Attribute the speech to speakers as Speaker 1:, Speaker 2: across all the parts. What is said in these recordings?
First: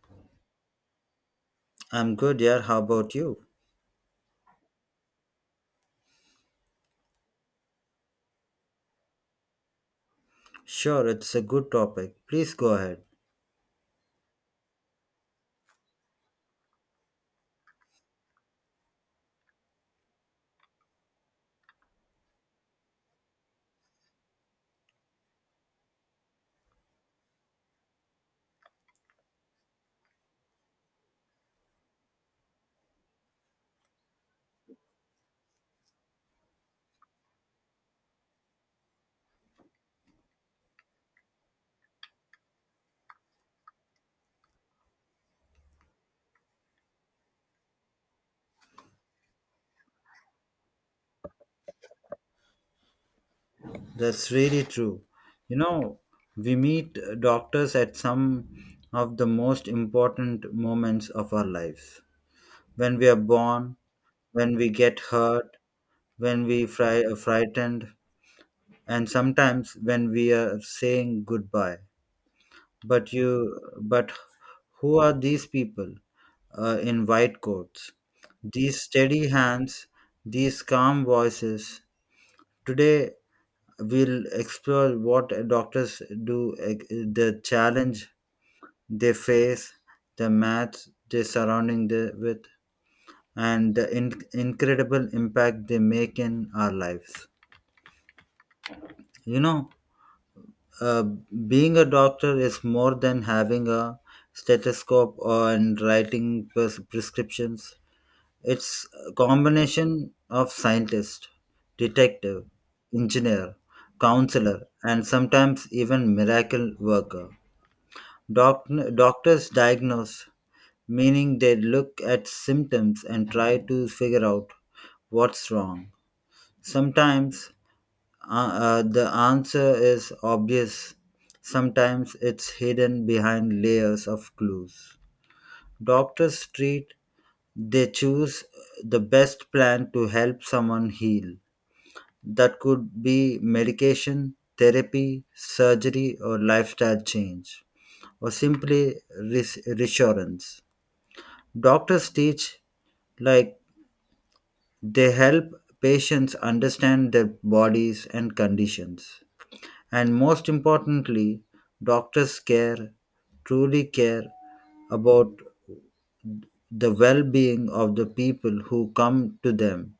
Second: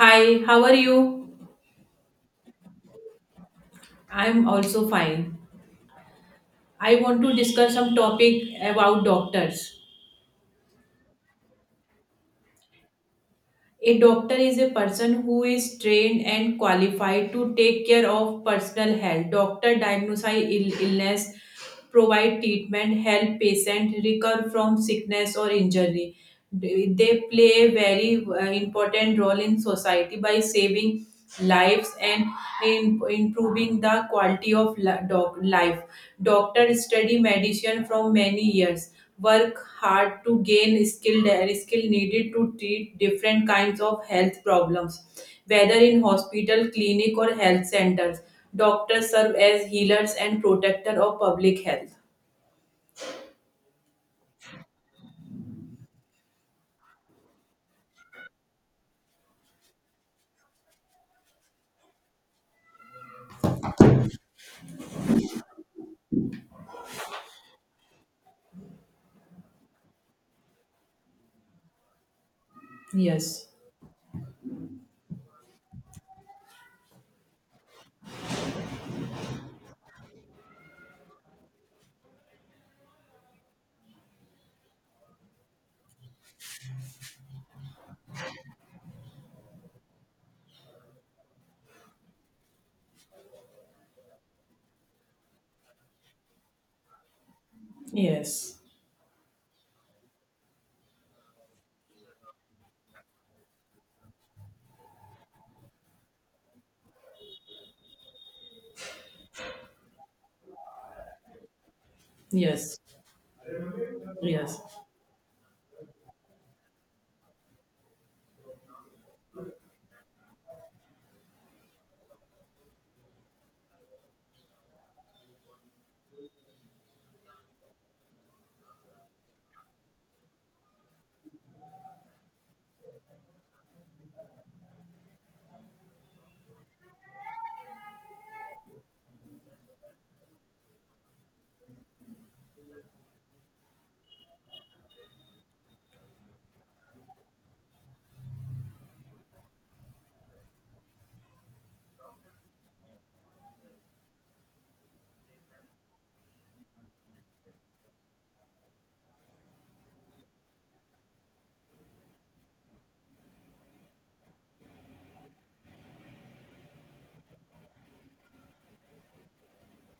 Speaker 1: Hi, how are you?
Speaker 2: I'm good, yeah. How about you?
Speaker 1: I'm also fine. I want to discuss some topic about doctors.
Speaker 2: Sure, it's a good topic. Please go ahead.
Speaker 1: A doctor is a person who is trained and qualified to take care of personal health. Doctor diagnose illness, provide treatment, help patient recover from sickness or injury. They play a very important role in society by saving lives and improving the quality of life. Doctors study medicine from many years, work hard to gain skill and skill needed to treat different kinds of health problems, whether in hospital, clinic, or health centers, doctors serve as healers and protector of public health.
Speaker 2: That's really true. You know, we meet doctors at some of the most important moments of our lives. When we are born, when we get hurt, when we frightened, and sometimes when we are saying goodbye. But
Speaker 1: Yes.
Speaker 2: you, but who are these people in white coats? These steady hands, these calm voices. Today we'll explore what doctors do, the challenge they face, the maths they're surrounding with, and the incredible impact they make in our lives.
Speaker 1: Yes.
Speaker 2: You know, Uh, being a doctor is more than having a stethoscope and writing prescriptions. It's a combination of scientist, detective,
Speaker 1: Yes.
Speaker 2: engineer,
Speaker 1: Yes.
Speaker 2: counselor, and sometimes even miracle worker. Doc- doctors diagnose, meaning they look at symptoms and try to figure out what's wrong. Sometimes the answer is obvious. Sometimes it's hidden behind layers of clues. Doctors treat, they choose the best plan to help someone heal. That could be medication, therapy, surgery, or lifestyle change, or simply reassurance. Doctors teach, like, they help patients understand their bodies and conditions. And most importantly, doctors care, truly care about the well being of the people who come to them.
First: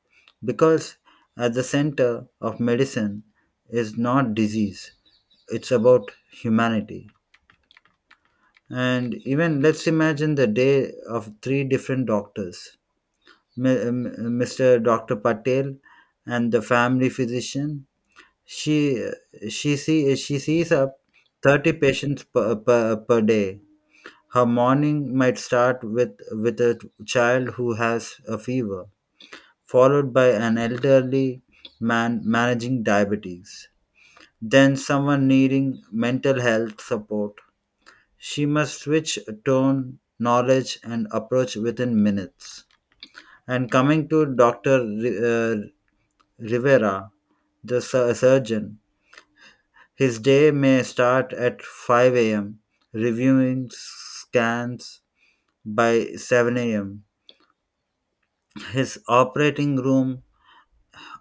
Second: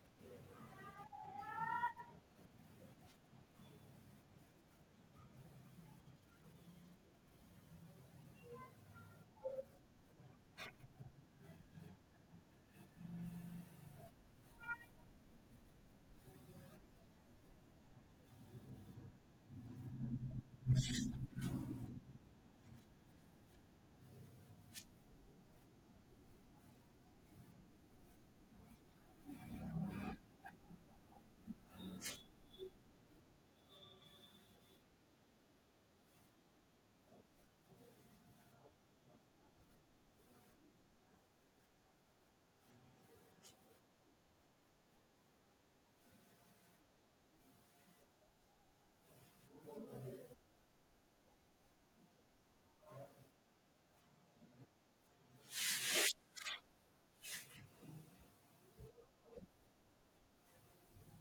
Speaker 2: Because at the center of medicine is not disease, it's about humanity. And even let's imagine the day of three different doctors. Mr. Dr. Patel and the family physician, She she sees up 30 patients per day. Her morning might start with a child who has a fever, followed by an elderly man managing diabetes, then someone needing mental health support. She must switch tone, knowledge, and approach within minutes. And coming to Doctor Rivera, the surgeon. His day may start at 5 a.m., reviewing scans by 7 a.m. His operating room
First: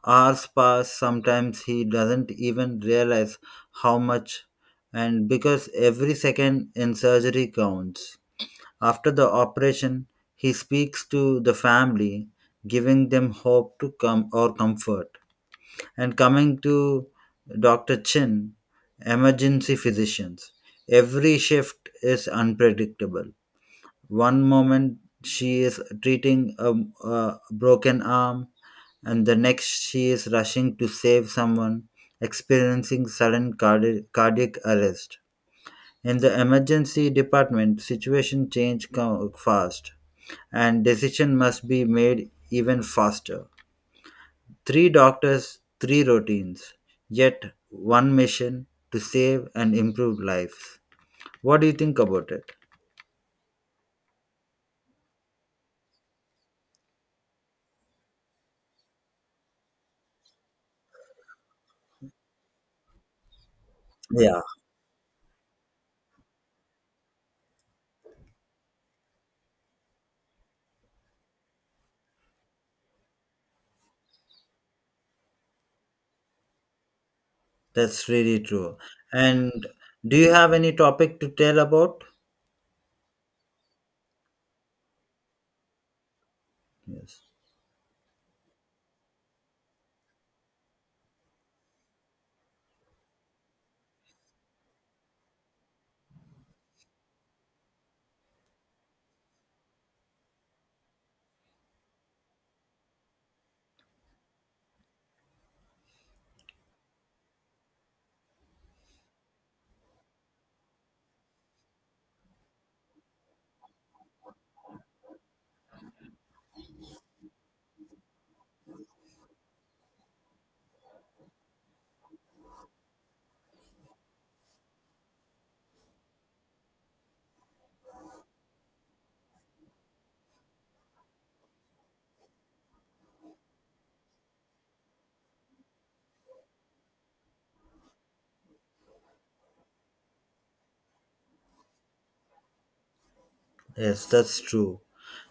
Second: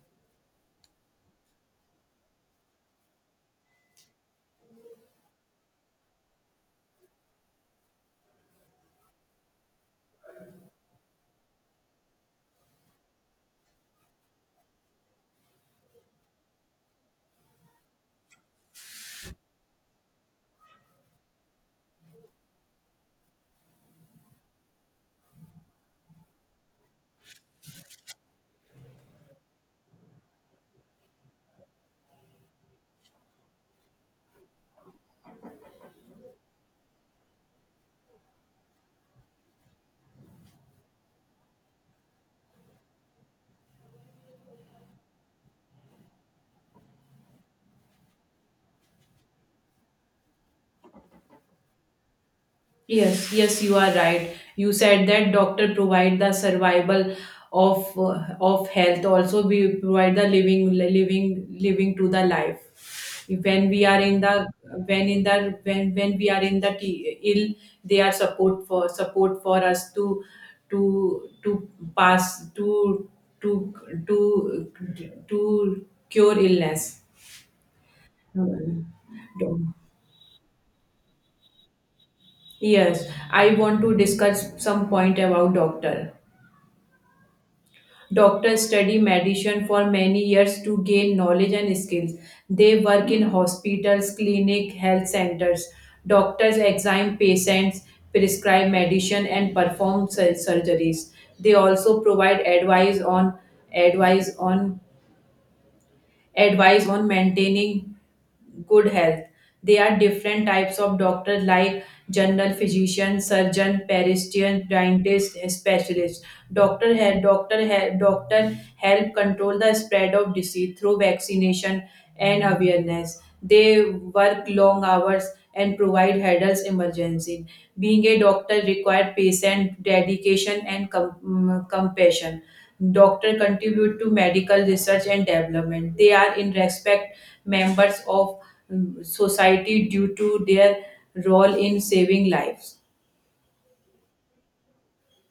Speaker 2: hours pass, sometimes he doesn't even realize how much, and because every second in surgery counts. After the operation, he speaks to the family, giving them hope to come or comfort. And coming to Dr. Chin, emergency physicians, every shift is unpredictable. One moment she is treating a broken arm, and the next she is rushing to save someone experiencing sudden cardiac arrest. In the emergency department, situation change fast, and decision must be made even faster. Three doctors, three routines, yet one mission to save and improve lives. What do you think about it?
Speaker 1: Yes, yes, you are right. You said that doctor provide the survival of health. Also, we provide the living to the life. When we are in
Speaker 2: Yeah,
Speaker 1: the when we are in the ill, they are support for us to pass to to to cure illness.
Speaker 2: that's really true.
Speaker 1: Hmm.
Speaker 2: And do you have any topic to tell about?
Speaker 1: Yes, I want to discuss some point about doctor.
Speaker 2: Yes.
Speaker 1: Doctors study medicine for many years to gain knowledge and skills. They work in hospitals, clinic, health centers. Doctors examine patients, prescribe medicine, and perform surgeries. They also provide advice on advice on maintaining good health. There are different types of doctors like general physician, surgeon, peristian, dentist, specialist. Doctor help control the spread of disease through vaccination and awareness. They work long hours and provide hurdles emergency. Being a doctor required patient, dedication, and compassion. Doctor contribute to medical research and development. They are in respect members of society due to their role in saving lives.
Speaker 2: Yes, that's true.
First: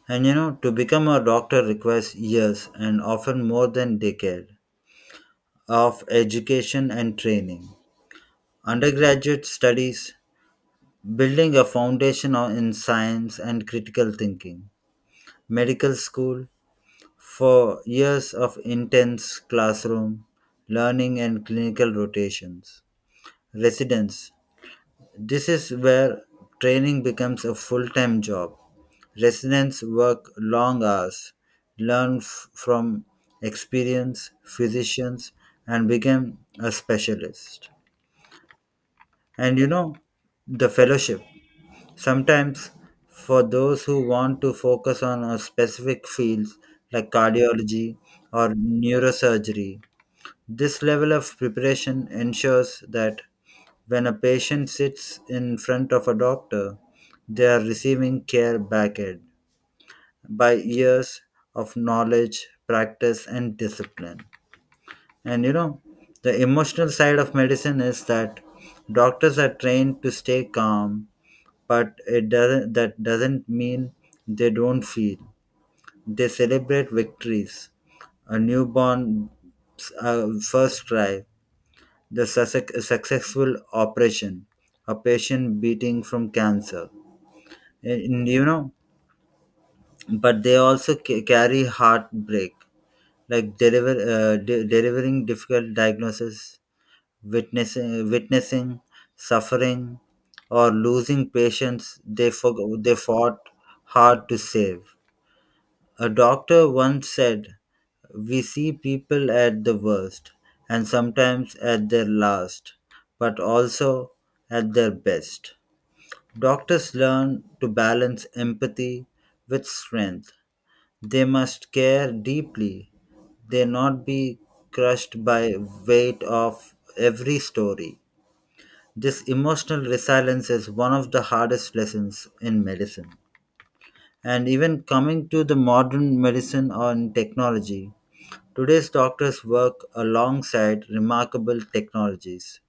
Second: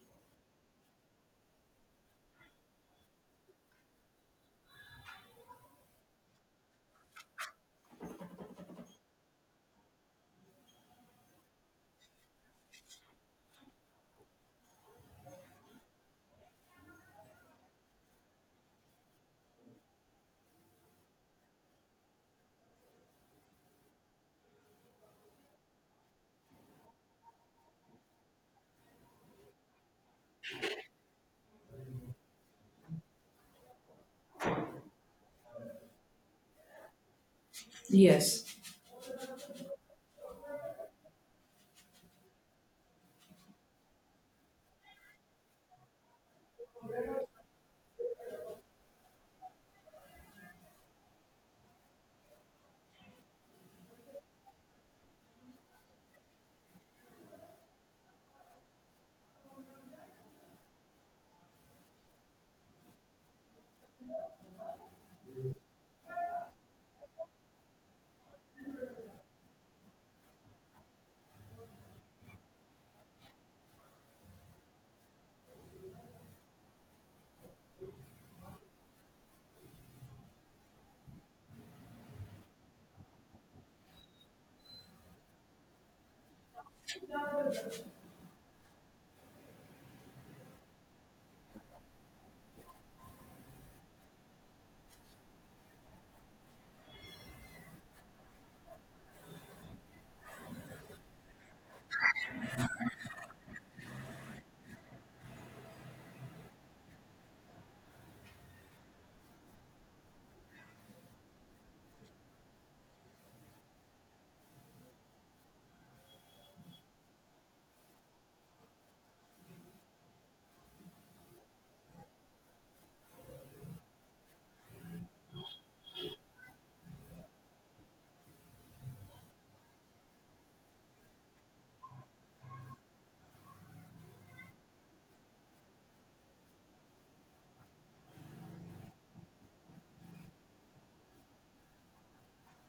Speaker 2: And you know, to become a doctor requires years and often more than decade of education and training. Undergraduate studies, building a foundation in science and critical thinking, medical school, for years of intense classroom learning and clinical rotations. Residence, this is where training becomes a full time job. Residents work long hours, learn from experienced physicians, and become a specialist.
Speaker 1: Yes.
Speaker 2: And you know, the fellowship. Sometimes, for those who want to focus on a specific field like cardiology or neurosurgery, this level of preparation ensures that when a patient sits in front of a doctor, they are receiving care backed by years of knowledge, practice, and discipline. And you know, the emotional side of medicine is that doctors are trained to stay calm, but it doesn't that doesn't mean they don't feel. They celebrate victories, a newborn first try, the successful operation, a patient beating from cancer. And, you know, but they also carry heartbreak, like delivering difficult diagnosis, witnessing suffering, or losing patients they, forg they fought hard to save. A doctor once said, we see people at the worst and sometimes at their last, but also at their best. Doctors learn to balance empathy with strength. They must care deeply. They not be crushed by weight of every story. This emotional resilience is one of the hardest lessons in medicine. And even coming to the modern medicine on technology, today's doctors work alongside remarkable technologies,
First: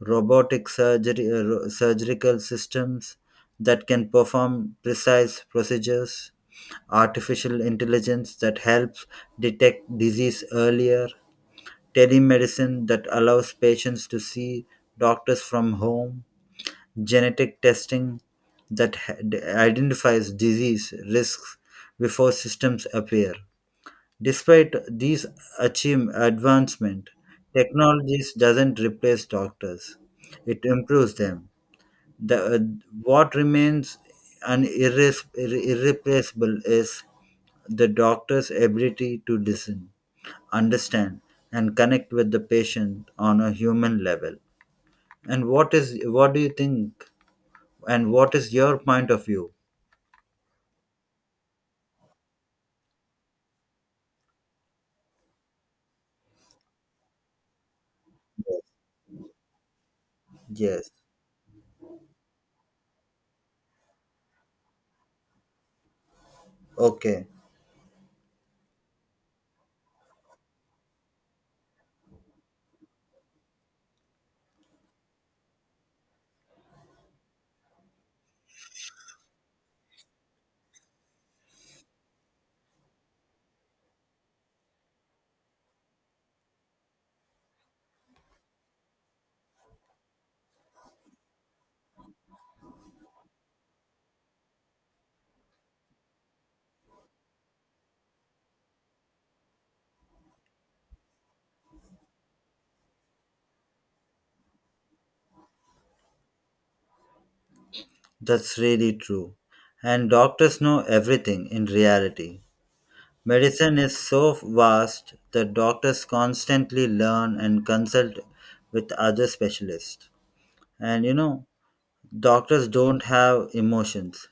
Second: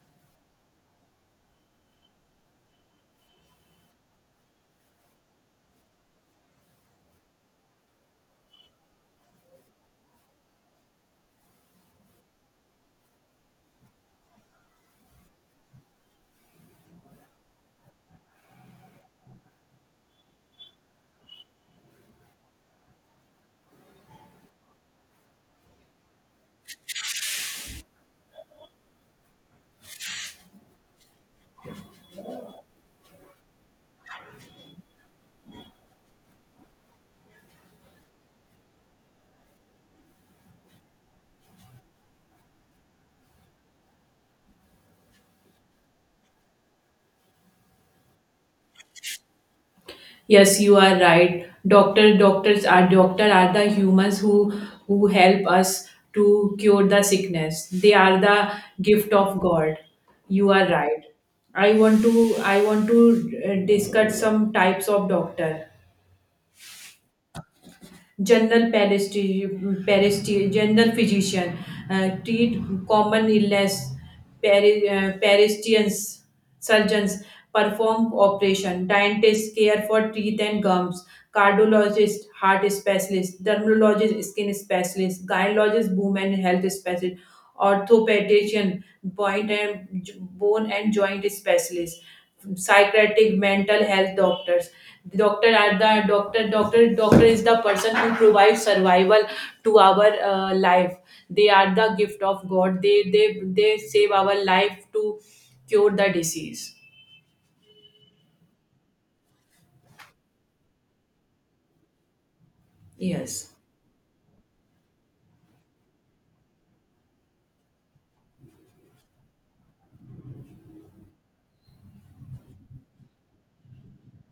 Speaker 2: robotic surgery, surgical systems that can perform precise procedures, artificial intelligence that helps detect disease earlier, telemedicine that allows patients to see doctors from home, genetic testing that ha- identifies disease risks before systems appear. Despite these achieve advancement, technologies doesn't replace doctors; it improves them. The, uh, what remains an irreplaceable is the doctor's ability to listen, understand, and connect with the patient on a human level. And what do you think? And what is your point of view?
Speaker 1: Yes, you are right. Doctors are the humans who help us to cure the sickness. They are the gift of God. You are
Speaker 2: Yes.
Speaker 1: right. I want to discuss some types of doctor.
Speaker 2: Okay,
Speaker 1: General general physician, treat common illness, peristians, surgeons perform operation, dentists care for teeth and gums, cardiologist, heart specialist, dermatologist, skin specialist, gynecologist, women health specialist, orthopedician, point and bone and joint specialist, psychiatric mental health doctors. Doctor are the doctor doctor doctor is the person who provides survival to our life. They are the gift of God. They save our life to cure the disease.
Speaker 2: that's really true. And doctors know everything in reality.
Speaker 1: Yes.
Speaker 2: Medicine is so vast that doctors constantly learn and consult with other specialists. And you know, doctors don't have emotions.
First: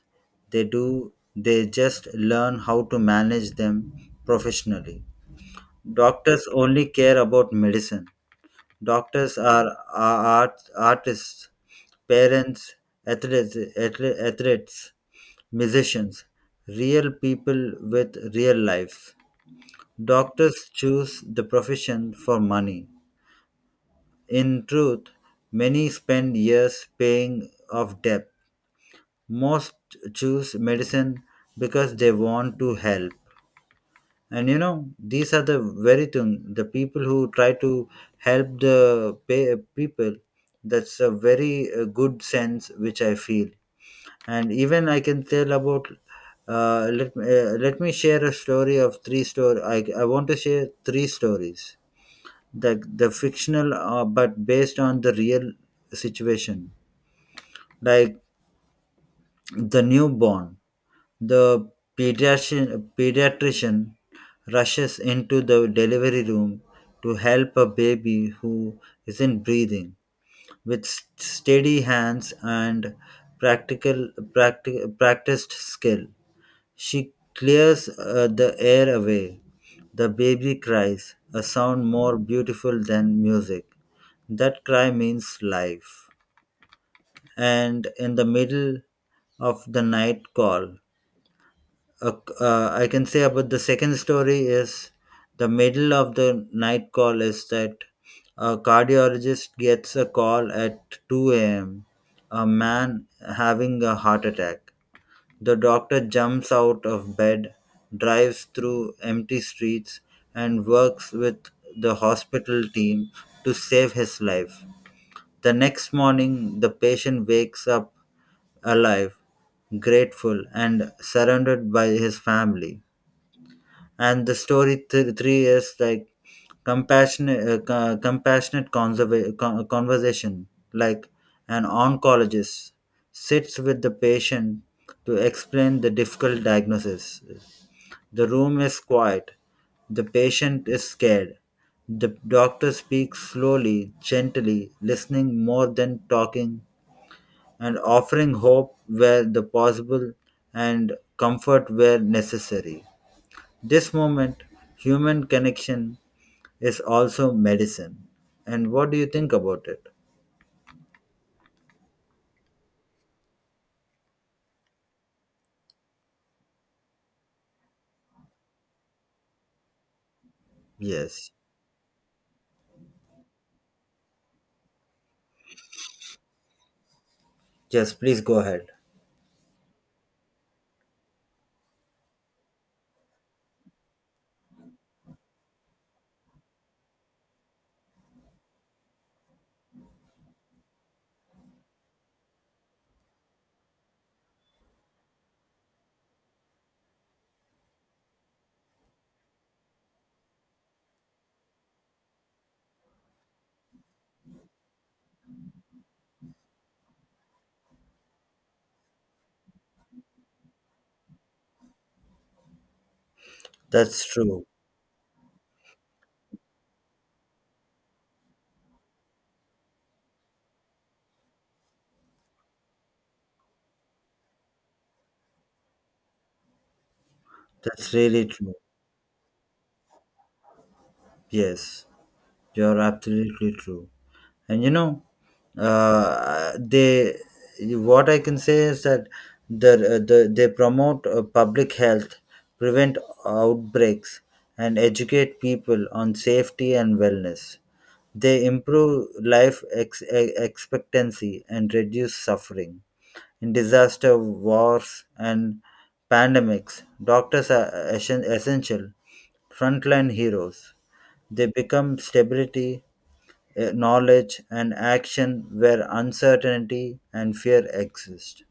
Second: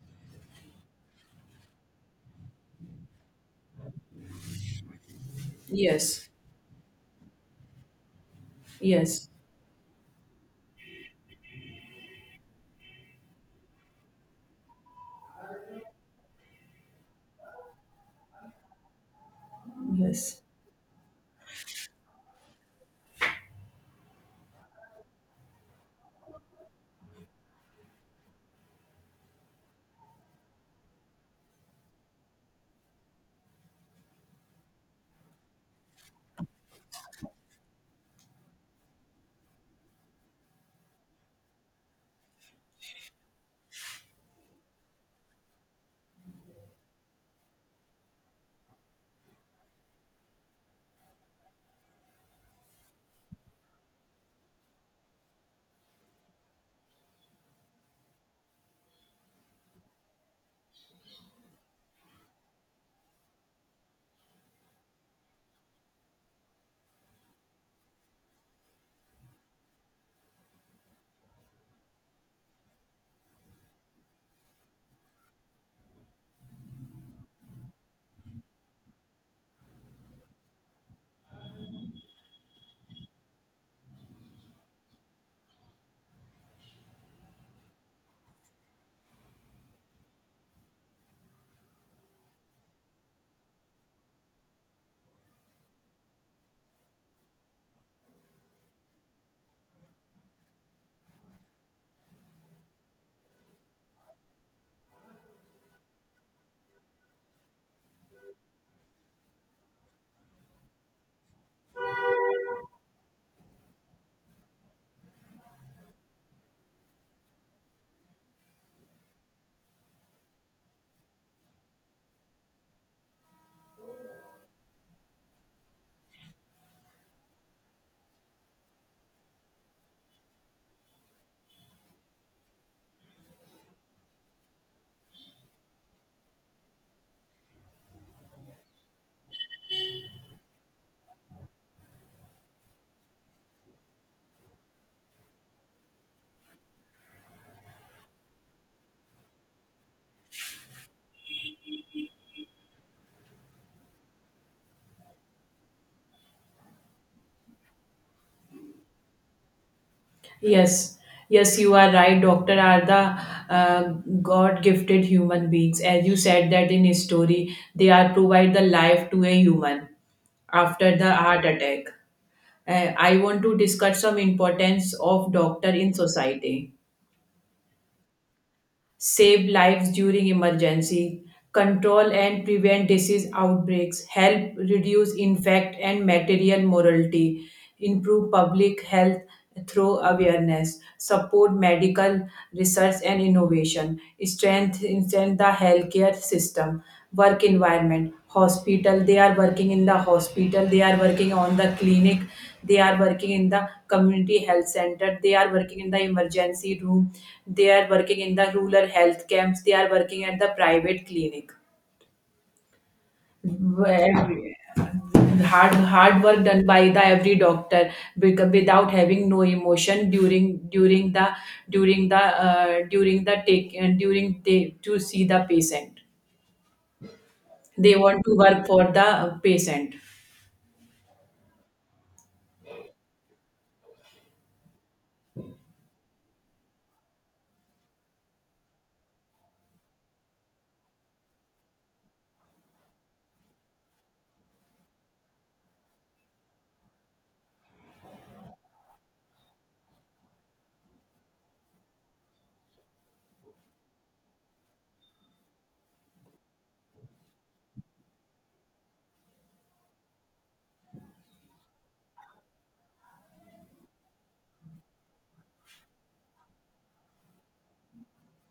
Speaker 2: They do, they just learn how to manage them professionally.
Speaker 1: Yes.
Speaker 2: Doctors only care about medicine.
Speaker 1: Yes.
Speaker 2: Doctors are artists, parents, athletes, musicians, real people with real life.
Speaker 1: Yes.
Speaker 2: Doctors choose the profession for money. In truth, many spend years paying off debt. Most choose medicine because they want to help. And you know, these are the very thing the people who try to help the pay, people. That's a very good sense which I feel. And even I can tell about. Let me share a story of three story. I want to share three stories. The fictional but based on the real situation, like the newborn, the pediatrician rushes into the delivery room to help a baby who isn't breathing with steady hands and practical practiced skill. She clears the air away. The baby cries, a sound more beautiful than music. That cry means life. And in the middle of the night call, uh, I can say about the second story is the middle of the night call is that a cardiologist gets a call at 2 a.m. A man having a heart attack. The doctor jumps out of bed, drives through empty streets, and works with the hospital team to save his life. The next morning, the patient wakes up alive, grateful, and surrounded by his family. And the story three is like compassionate compassionate conversation, like an oncologist sits with the patient to explain the difficult diagnosis. The room is quiet, the patient is scared, the doctor speaks slowly, gently, listening more than talking, and offering hope where the possible and comfort where necessary. This moment, human connection, is also medicine. And what do you think about it?
Speaker 1: Yes. Yes, you are right. Doctor are the uh, god gifted human beings, as you said that in his story they are provide the life to a human after the
Speaker 2: Yes.
Speaker 1: heart attack. I want to discuss some importance of doctor in society.
Speaker 2: Yes, please go ahead.
Speaker 1: Save lives during emergency, control and prevent disease outbreaks, help reduce infect and material mortality, improve public health through awareness, support medical research and innovation, strengthen the healthcare system, work environment, hospital. They are working in the hospital, they are working on the clinic, they are working in the community health center. They are working in the emergency room. They are working in the rural health camps. They are working at the private clinic.
Speaker 2: That's true.
Speaker 1: Where hard work done by the every doctor, without having no emotion during the take and during they to see the patient.
Speaker 2: That's
Speaker 1: They want
Speaker 2: really
Speaker 1: to
Speaker 2: true.
Speaker 1: work for the patient.
Speaker 2: Yes. You're absolutely true. And you know, they, what I can say is that the, they promote public health, prevent outbreaks, and educate people on safety and wellness. They improve life expectancy and reduce suffering. In disaster, wars, and pandemics, doctors are essential frontline heroes. They become stability, knowledge and action where uncertainty and fear exist.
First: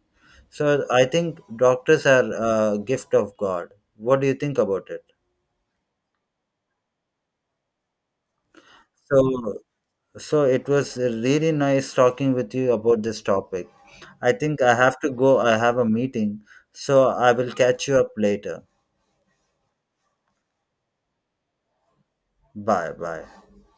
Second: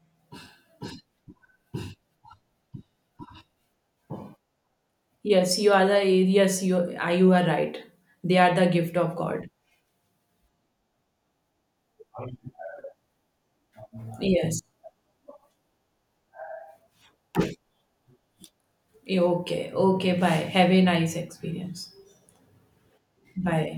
Speaker 2: So I think doctors are a gift of God. What do you think about it?
Speaker 1: Yes, you are the yes, you are right. They are the gift of God.
Speaker 2: So, so, it was really nice talking with you about this topic. I think
Speaker 1: Yes.
Speaker 2: I have to go. I have a meeting. So I will catch you up later.
Speaker 1: Yeah, okay, okay, bye. Have a nice experience.
Speaker 2: Bye bye.
Speaker 1: Bye.